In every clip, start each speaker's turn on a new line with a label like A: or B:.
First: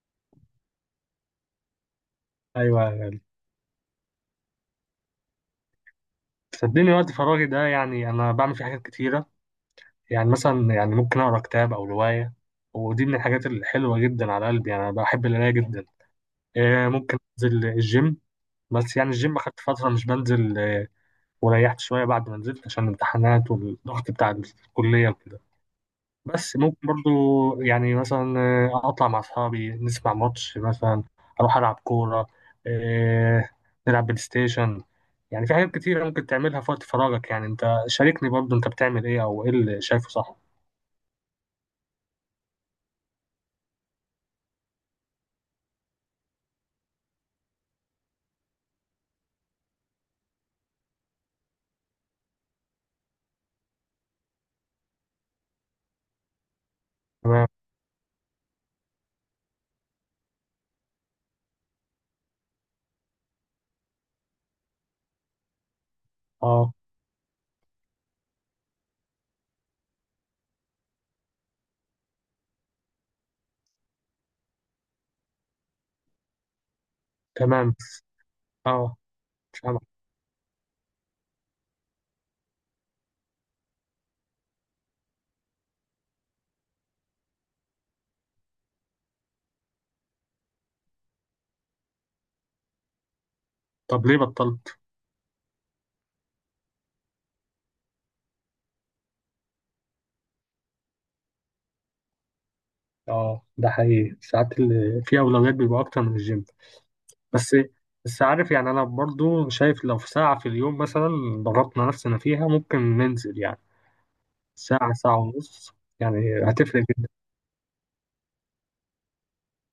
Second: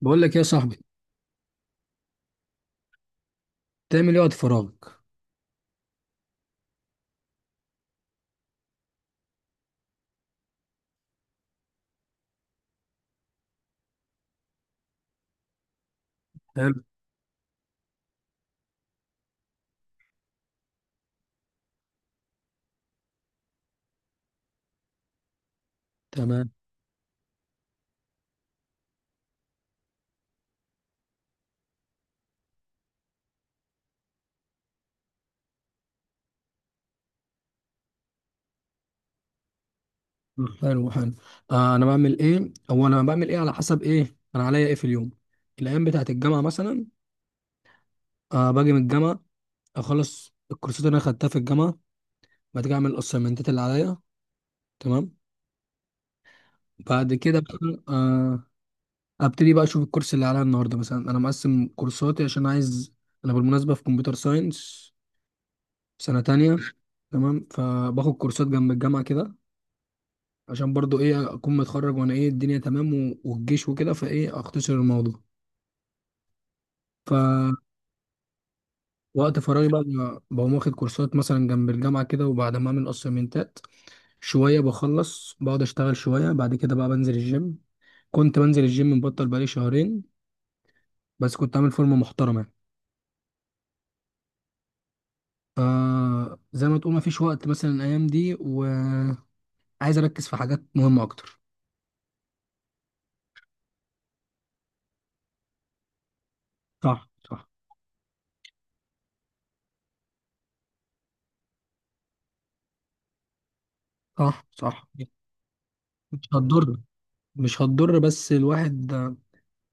A: بقول لك إيه يا صاحبي؟
B: ايوه أيوة.
A: تعمل ايه وقت فراغك؟
B: صدقني وقت فراغي ده يعني انا بعمل فيه حاجات كتيره. يعني مثلا يعني ممكن اقرا كتاب او روايه، ودي من الحاجات الحلوه جدا على قلبي. يعني انا بحب القرايه جدا.
A: حلو.
B: ممكن انزل الجيم، بس يعني الجيم اخدت فتره مش بنزل وريحت شويه بعد ما نزلت عشان الامتحانات والضغط بتاع الكليه وكده.
A: تمام.
B: بس ممكن برضو يعني مثلا اطلع مع اصحابي نسمع ماتش مثلا، اروح العب كوره، آه، نلعب بلاي ستيشن. يعني في حاجات كتيره ممكن تعملها في وقت فراغك. يعني انت شاركني برضو، انت بتعمل ايه او ايه اللي شايفه صح؟
A: حلو حلو. انا بعمل ايه، او انا بعمل ايه على حسب ايه انا عليا ايه في اليوم. الايام بتاعت الجامعه مثلا، باجي من الجامعه، اخلص الكورسات اللي انا خدتها في الجامعه، بعد كده اعمل الاسايمنتات اللي عليا. تمام. بعد كده
B: تمام.
A: بقى ابتدي بقى اشوف الكورس اللي عليا النهارده، مثلا انا مقسم كورساتي عشان عايز، انا بالمناسبه في كمبيوتر ساينس سنه تانية.
B: اه.
A: تمام، فباخد كورسات جنب الجامعه كده عشان برضو ايه اكون متخرج، وانا ايه الدنيا تمام والجيش وكده، فايه اختصر الموضوع. فوقت
B: تمام. اه.
A: فراغي
B: سامع.
A: بقى بقوم واخد كورسات مثلا جنب الجامعة كده، وبعد ما اعمل اسايمنتات شوية بخلص، بقعد اشتغل شوية، بعد كده بقى بنزل الجيم. كنت بنزل الجيم، مبطل بقالي شهرين، بس كنت عامل فورمة محترمة يعني.
B: طب ليه بطلت؟
A: فزي ما تقول ما فيش وقت مثلا الايام دي، وعايز اركز في حاجات مهمة اكتر.
B: اه ده حقيقي، ساعات اللي في اولويات بيبقى اكتر من الجيم.
A: صح صح.
B: بس عارف يعني انا برضو شايف لو في ساعه في اليوم مثلا ضغطنا نفسنا فيها ممكن ننزل، يعني
A: صح صح.
B: ساعة ساعة ونص،
A: مش
B: يعني
A: هتضر،
B: هتفرق جدا.
A: مش هتضر، بس الواحد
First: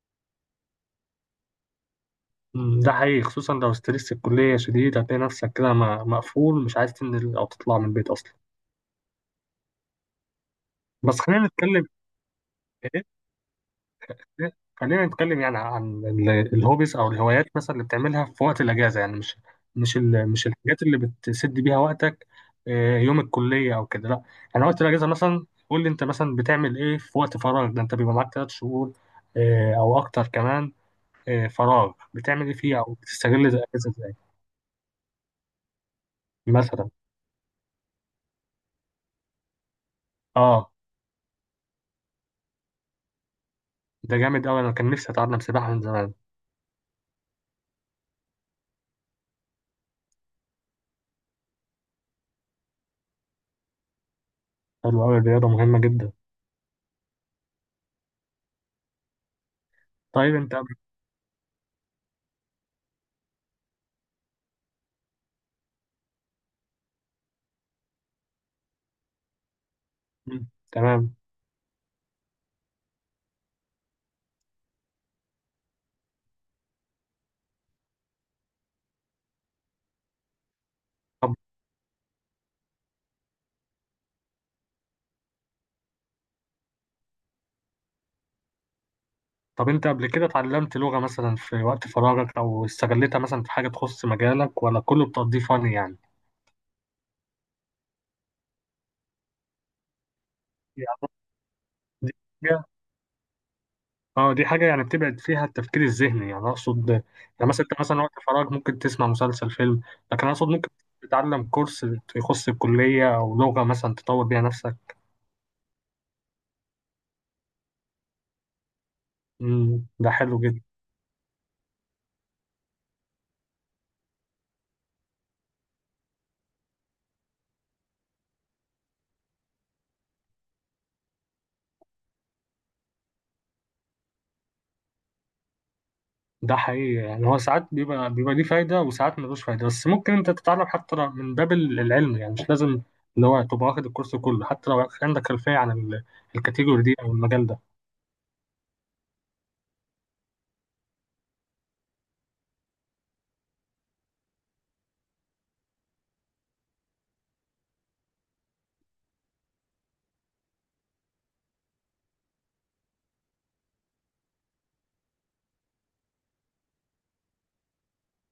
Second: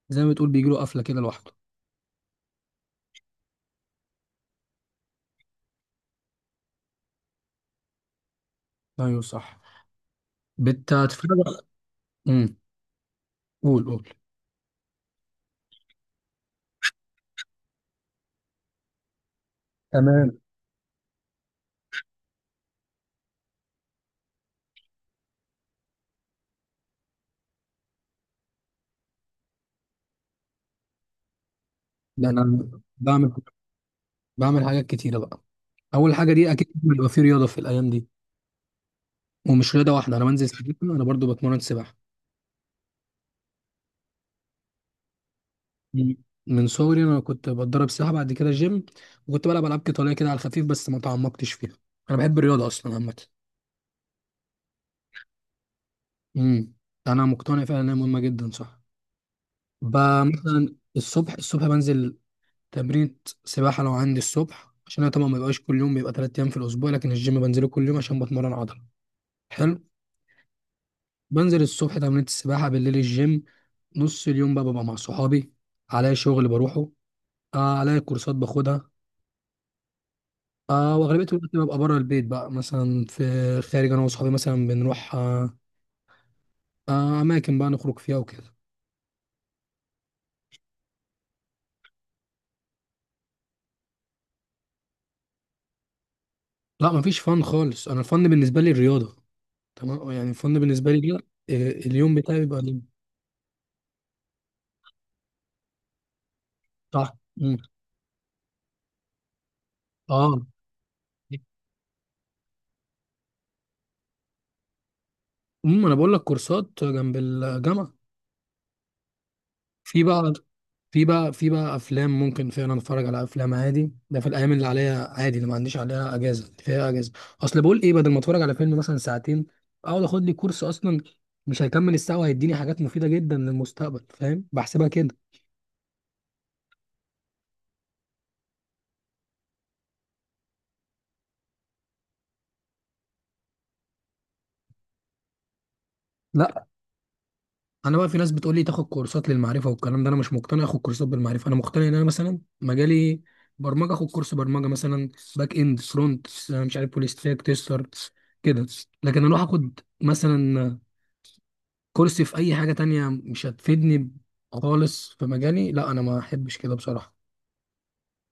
A: زي ما تقول بيجيله قفلة كده لوحده.
B: مم، ده حقيقي خصوصا لو ستريس الكلية شديد هتلاقي نفسك كده مقفول مش عايز تنزل أو تطلع من البيت أصلا.
A: ايوه صح.
B: بس
A: بتتفرج.
B: خلينا نتكلم.
A: امم
B: إيه،
A: قول قول.
B: خلينا نتكلم يعني عن الهوبيز أو الهوايات مثلا اللي بتعملها في وقت الأجازة، يعني مش
A: تمام.
B: مش الحاجات اللي بتسد بيها وقتك، يوم الكلية أو كده، لأ. يعني وقت الأجازة مثلا قول لي، أنت مثلا بتعمل إيه في وقت فراغك ده؟ أنت بيبقى معاك تلات شهور أو أكتر كمان، فراغ.
A: ده
B: بتعمل إيه
A: انا
B: فيه أو
A: بعمل،
B: بتستغل الأجازة إزاي؟
A: بعمل حاجات كتيره بقى. اول حاجه دي، اكيد
B: مثلا.
A: بيبقى في رياضه في الايام دي، ومش رياضه واحده، انا بنزل
B: اه
A: سباحه، انا برضو بتمرن سباحه.
B: ده جامد قوي، انا كان نفسي اتعلم سباحه من زمان.
A: مم. من صغري انا كنت بتدرب سباحه، بعد كده جيم، وكنت بلعب العاب قتاليه كده على الخفيف بس ما تعمقتش فيها. انا بحب الرياضه اصلا عامه.
B: حلو قوي، الرياضه مهمه جدا.
A: امم، انا مقتنع فعلا انها مهمه جدا، صح.
B: طيب انت
A: مثلا
B: قبل...
A: الصبح بنزل تمرين سباحة لو عندي الصبح، عشان أنا طبعا ما بيبقاش كل يوم، بيبقى تلات أيام في الأسبوع، لكن الجيم بنزله كل يوم عشان بتمرن عضلة. حلو.
B: مم، تمام.
A: بنزل الصبح تمرين السباحة، بالليل الجيم، نص اليوم بقى ببقى مع صحابي، عليا شغل بروحه، عليا كورسات باخدها، وأغلبية
B: طب
A: الوقت ببقى بره البيت بقى، مثلا في خارج أنا وصحابي مثلا بنروح، أماكن بقى نخرج فيها وكده.
B: انت قبل كده اتعلمت لغه مثلا في وقت فراغك او استغلتها مثلا في حاجه تخص مجالك، ولا كله بتقضيه فن يعني؟
A: لا، مفيش فن خالص، أنا الفن بالنسبة لي الرياضة. تمام، يعني الفن بالنسبة لي
B: يعني
A: كده،
B: دي
A: اليوم بتاعي بيبقى
B: حاجه،
A: ليه-.
B: اه دي حاجه يعني بتبعد فيها التفكير الذهني، يعني اقصد يعني
A: صح. مم.
B: مثلا انت مثلا وقت فراغ ممكن تسمع مسلسل فيلم، لكن
A: اه.
B: اقصد ممكن تتعلم كورس يخص الكليه او لغه مثلا تطور بيها نفسك.
A: انا بقول لك كورسات جنب الجامعه.
B: مم،
A: في
B: ده
A: بقى
B: حلو جدا.
A: في بقى افلام، ممكن فعلا اتفرج على افلام عادي، ده في الايام اللي عليها عادي، اللي ما عنديش عليها اجازه، اللي فيها اجازه. اصل بقول ايه، بدل ما اتفرج على فيلم مثلا ساعتين، اقعد اخد لي كورس اصلا، مش هيكمل الساعه وهيديني حاجات مفيده جدا للمستقبل، فاهم؟ بحسبها كده.
B: ده حقيقي، يعني هو ساعات بيبقى ليه فايدة وساعات ملوش فايدة. بس ممكن انت تتعلم حتى لو من باب العلم، يعني مش لازم اللي هو تبقى واخد الكورس كله حتى لو عندك خلفية عن
A: لا،
B: الكاتيجوري دي او المجال ده.
A: انا بقى في ناس بتقول لي تاخد كورسات للمعرفه والكلام ده، انا مش مقتنع اخد كورسات بالمعرفه، انا مقتنع ان انا مثلا مجالي برمجه، اخد كورس برمجه مثلا، باك اند، فرونت، مش عارف، فول ستاك، تيستر كده، لكن اروح اخد مثلا كورس في اي حاجه تانية مش هتفيدني خالص في مجالي، لا انا ما احبش كده بصراحه.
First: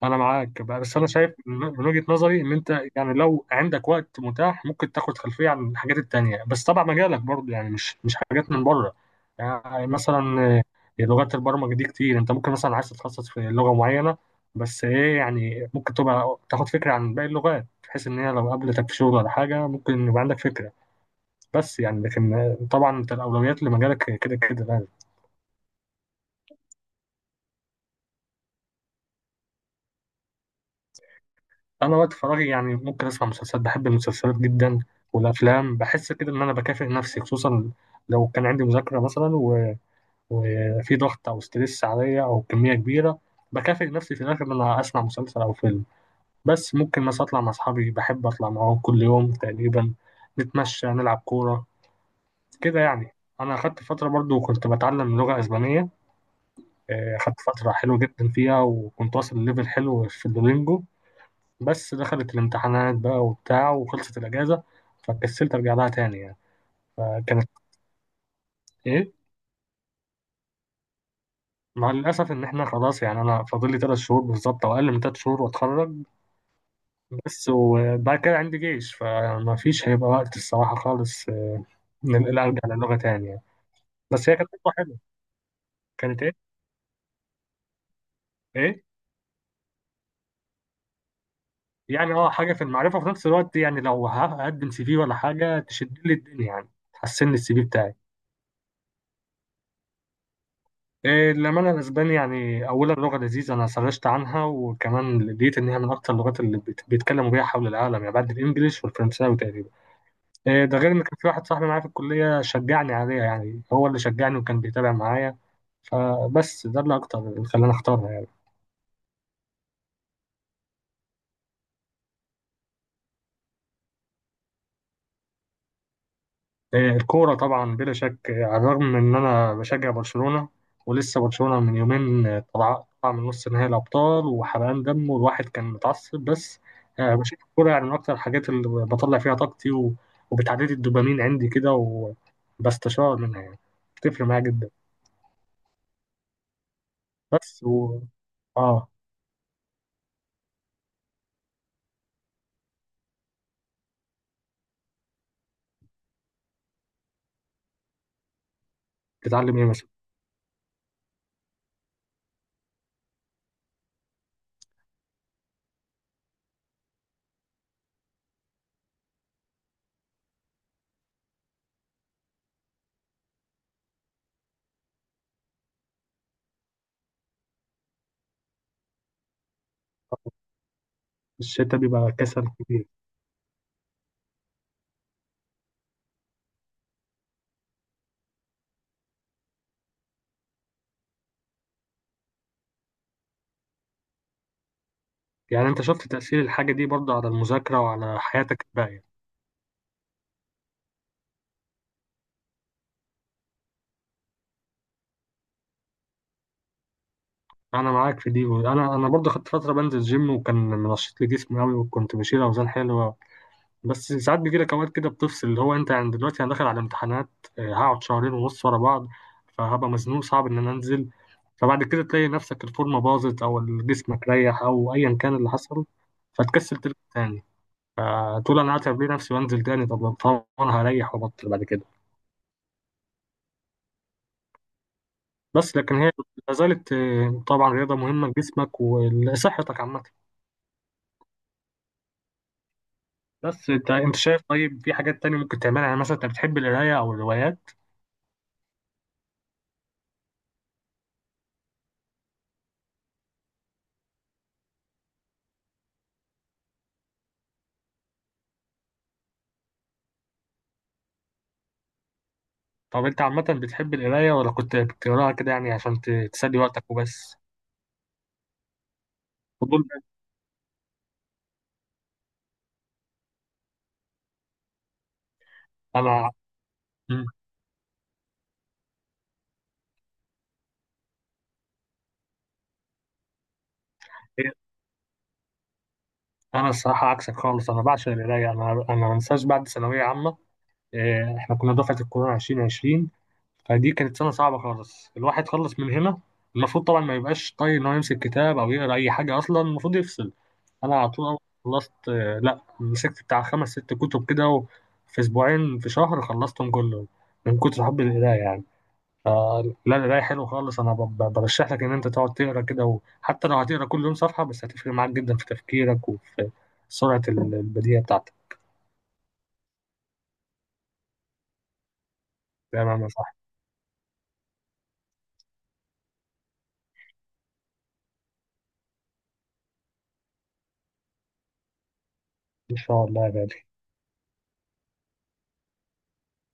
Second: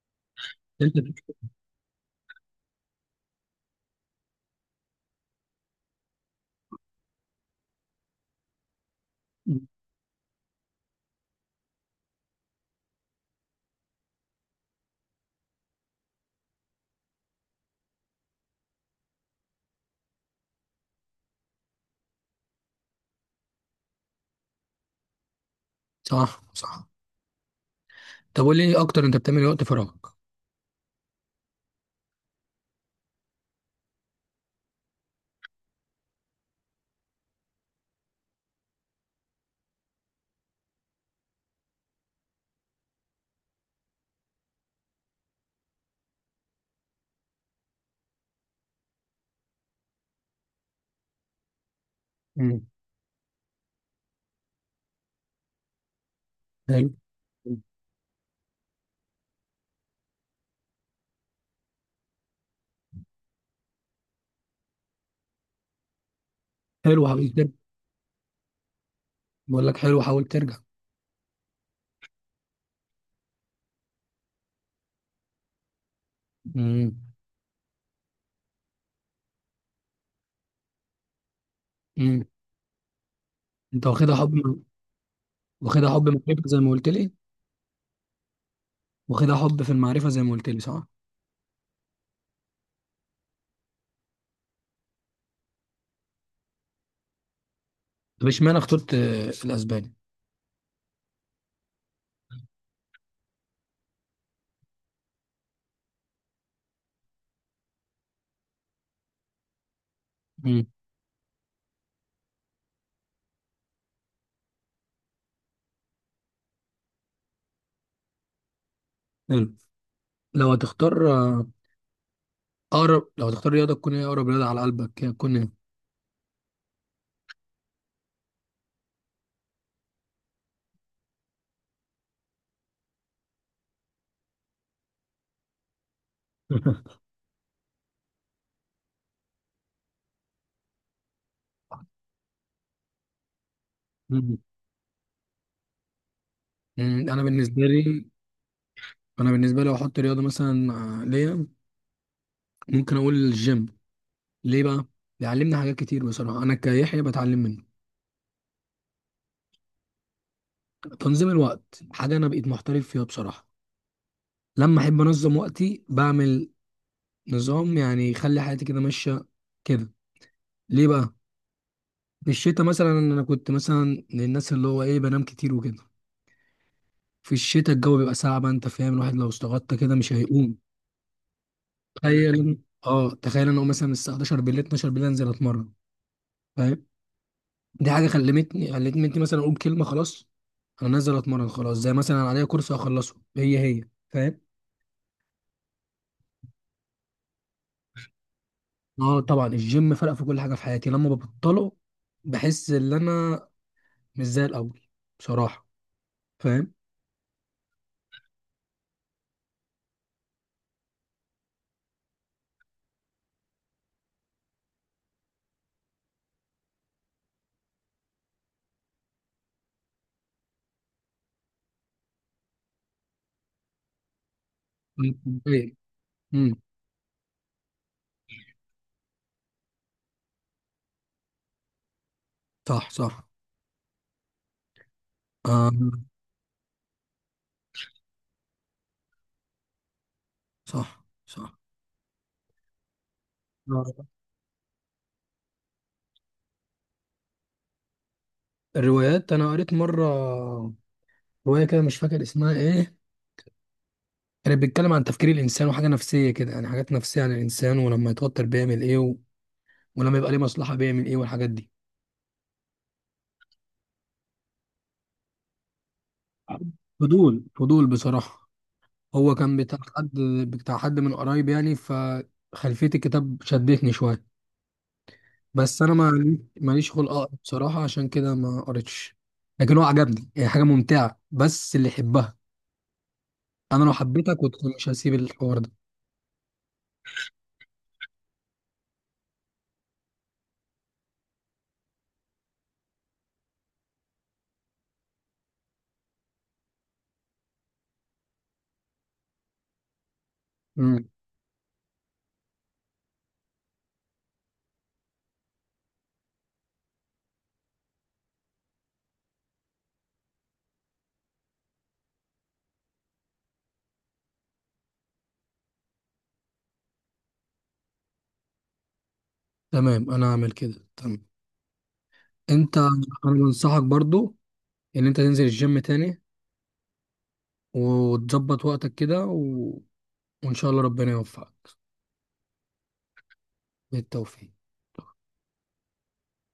B: انا معاك بقى،
A: انت.
B: بس انا شايف من وجهة نظري ان انت يعني لو عندك وقت متاح ممكن تاخد خلفية عن الحاجات التانية، بس طبعا مجالك برضه، يعني مش حاجات من بره. يعني مثلا لغات البرمجة دي كتير، انت ممكن مثلا عايز تتخصص في لغة معينة، بس ايه يعني ممكن تبقى تاخد فكرة عن باقي اللغات بحيث ان هي لو قابلتك في شغل ولا حاجة ممكن يبقى عندك فكرة. بس يعني لكن طبعا انت الاولويات لمجالك كده كده يعني.
A: صح صح. طب قول لي إيه اكتر، انت بتعمل إيه وقت فراغك؟
B: انا وقت فراغي يعني ممكن اسمع مسلسلات، بحب المسلسلات جدا والافلام، بحس كده ان انا بكافئ نفسي، خصوصا لو كان عندي مذاكره مثلا و... وفي ضغط او ستريس عليا او كميه كبيره، بكافئ نفسي في الاخر ان انا اسمع مسلسل او فيلم. بس ممكن مثلا اطلع مع اصحابي، بحب اطلع معاهم كل يوم تقريبا، نتمشى نلعب كوره
A: امم.
B: كده يعني. انا اخدت فتره برضو كنت بتعلم لغه اسبانيه،
A: حلو.
B: اخدت فتره حلوه جدا فيها وكنت واصل لليفل حلو في الدولينجو، بس دخلت الامتحانات بقى وبتاع وخلصت الأجازة، فكسلت أرجع لها تاني يعني.
A: حلو حاول ترجع،
B: فكانت إيه.
A: بقول لك حلو حاول ترجع.
B: مع الأسف إن إحنا خلاص يعني أنا فاضل لي تلات شهور بالظبط أو أقل من تلات شهور وأتخرج.
A: امم.
B: بس وبعد كده عندي جيش، فمفيش هيبقى وقت الصراحة خالص إن
A: امم.
B: أنا أرجع للغة تاني يعني.
A: انت واخدها
B: بس
A: حب،
B: هي كانت تجربة حلوة.
A: واخدها حب من
B: كانت
A: الربح
B: إيه.
A: زي ما قلت لي،
B: إيه،
A: واخدها حب في المعرفة زي ما قلت لي، صح؟
B: يعني أه حاجة في المعرفة وفي نفس الوقت يعني لو هقدم سي في ولا حاجة تشد لي الدنيا، يعني تحسن لي السي في بتاعي.
A: طب اشمعنى اخترت الاسباني؟
B: إيه، للأمانة الأسباني يعني أولا لغة لذيذة، أنا سرشت عنها وكمان لقيت إن هي من أكتر اللغات اللي بيتكلموا بيها حول العالم، يعني بعد الإنجليش والفرنساوي تقريبا. إيه،
A: امم.
B: ده غير إن كان في واحد صاحبي معايا في الكلية شجعني عليها، يعني هو اللي شجعني وكان بيتابع معايا، فبس ده اللي أكتر اللي خلاني أختارها.
A: حلو. لو هتختار اقرب، لو هتختار رياضة تكون ايه، اقرب رياضة على قلبك هتكون ايه؟
B: الكورة طبعا بلا شك، على الرغم من إن أنا بشجع برشلونة ولسه برشلونة من يومين طلع من نص نهائي الأبطال، وحرقان دم والواحد كان متعصب. بس بشوف الكورة يعني من أكتر الحاجات اللي بطلع فيها طاقتي وبتعدي لي الدوبامين عندي كده، وبستشار منها يعني، بتفرق
A: مم.
B: معايا جدا.
A: مم، انا بالنسبة
B: بس و
A: لي،
B: آه
A: انا بالنسبة لي لو احط رياضة مثلا ليا، ممكن اقول الجيم. ليه بقى؟ بيعلمني حاجات كتير بصراحة، انا كيحيى بتعلم منه
B: بتتعلم إيه مثلا؟
A: تنظيم الوقت، حاجة انا بقيت محترف فيها بصراحة، لما احب انظم وقتي بعمل نظام يعني يخلي حياتي كده ماشية كده. ليه بقى؟ في الشتاء مثلا انا كنت مثلا من الناس اللي هو ايه بنام كتير وكده، في الشتاء الجو بيبقى ساقع بقى، انت فاهم، الواحد لو استغطى كده مش هيقوم.
B: الشتا بيبقى
A: تخيل
B: كسل
A: إن-
B: كبير.
A: اه تخيل انا اقوم مثلا الساعه 11 بالليل، 12 بالليل انزل اتمرن، فاهم؟ دي حاجه خلتني مثلا اقول كلمه خلاص انا نازل اتمرن، خلاص زي مثلا عليا كورس اخلصه، هي هي، فاهم؟
B: يعني أنت شفت تأثير الحاجة دي برضه على المذاكرة وعلى حياتك الباقية؟
A: اه طبعا الجيم فرق في كل حاجه في حياتي، لما ببطله بحس ان انا مش زي الاول بصراحه، فاهم؟
B: انا معاك في دي. انا برضه خدت فتره بنزل جيم وكان منشط لي جسمي قوي وكنت بشيل اوزان حلوه، بس ساعات بيجي لك اوقات كده بتفصل، اللي هو انت يعني دلوقتي انا داخل على امتحانات، هقعد شهرين ونص ورا بعض، فهبقى مزنوق صعب ان انا انزل. فبعد كده تلاقي نفسك الفورمه باظت او جسمك ريح او
A: مم.
B: ايا كان اللي
A: إيه.
B: حصل،
A: مم.
B: فتكسل ترجع تاني، فتقول انا هتعب ليه نفسي وانزل تاني، طب طبعا هريح وابطل بعد كده.
A: صح صح. آه.
B: بس لكن هي لا زالت طبعا رياضه مهمه لجسمك ولصحتك عامه.
A: صح صح.
B: بس انت
A: آه.
B: انت شايف طيب في حاجات تانية ممكن تعملها، يعني مثلا انت بتحب القراية او الروايات؟
A: الروايات، انا قريت مره روايه كده مش فاكر اسمها ايه، كانت بتتكلم عن تفكير الانسان وحاجه نفسيه كده، يعني حاجات نفسيه عن الانسان، ولما يتوتر بيعمل ايه، و... ولما يبقى ليه مصلحه بيعمل ايه، والحاجات دي.
B: طب انت عامة بتحب القراية ولا كنت بتقراها كده يعني عشان تسلي وقتك وبس؟
A: فضول، فضول بصراحه. هو كان بتاع
B: فضول
A: حد،
B: بس.
A: بتاع حد من قرايب يعني، فخلفيه الكتاب شدتني شويه، بس انا
B: انا
A: ما ماليش خلق
B: مم.
A: اقرا بصراحه، عشان كده ما قريتش، لكن هو عجبني، هي حاجه ممتعه بس اللي يحبها، انا لو حبيتك كنت
B: ايه،
A: مش هسيب الحوار
B: انا الصراحة عكسك خالص، انا بعشق القراية. انا ما انساش بعد ثانوية عامة، اه، احنا كنا دفعة الكورونا 2020، فدي كانت سنة صعبة خالص. الواحد خلص من هنا المفروض طبعا ما يبقاش طايق ان هو يمسك كتاب او يقرا اي حاجة اصلا، المفروض يفصل. انا
A: ده.
B: على طول أول ما خلصت لا مسكت بتاع خمس ست كتب كده في اسبوعين في شهر خلصتهم كلهم، من كتر حب القرايه يعني. لا القرايه حلو خالص، انا برشح لك ان انت تقعد تقرا كده، وحتى لو هتقرا كل يوم صفحه بس هتفرق معاك جدا في تفكيرك وفي سرعه البديهه بتاعتك.
A: تمام، انا هعمل كده. تمام. انت،
B: تمام يا
A: انا
B: صاحبي.
A: بنصحك برضو ان انت تنزل الجيم تاني، وتظبط وقتك كده، و... وان شاء الله ربنا يوفقك.
B: ان شاء الله يا غالي.
A: بالتوفيق.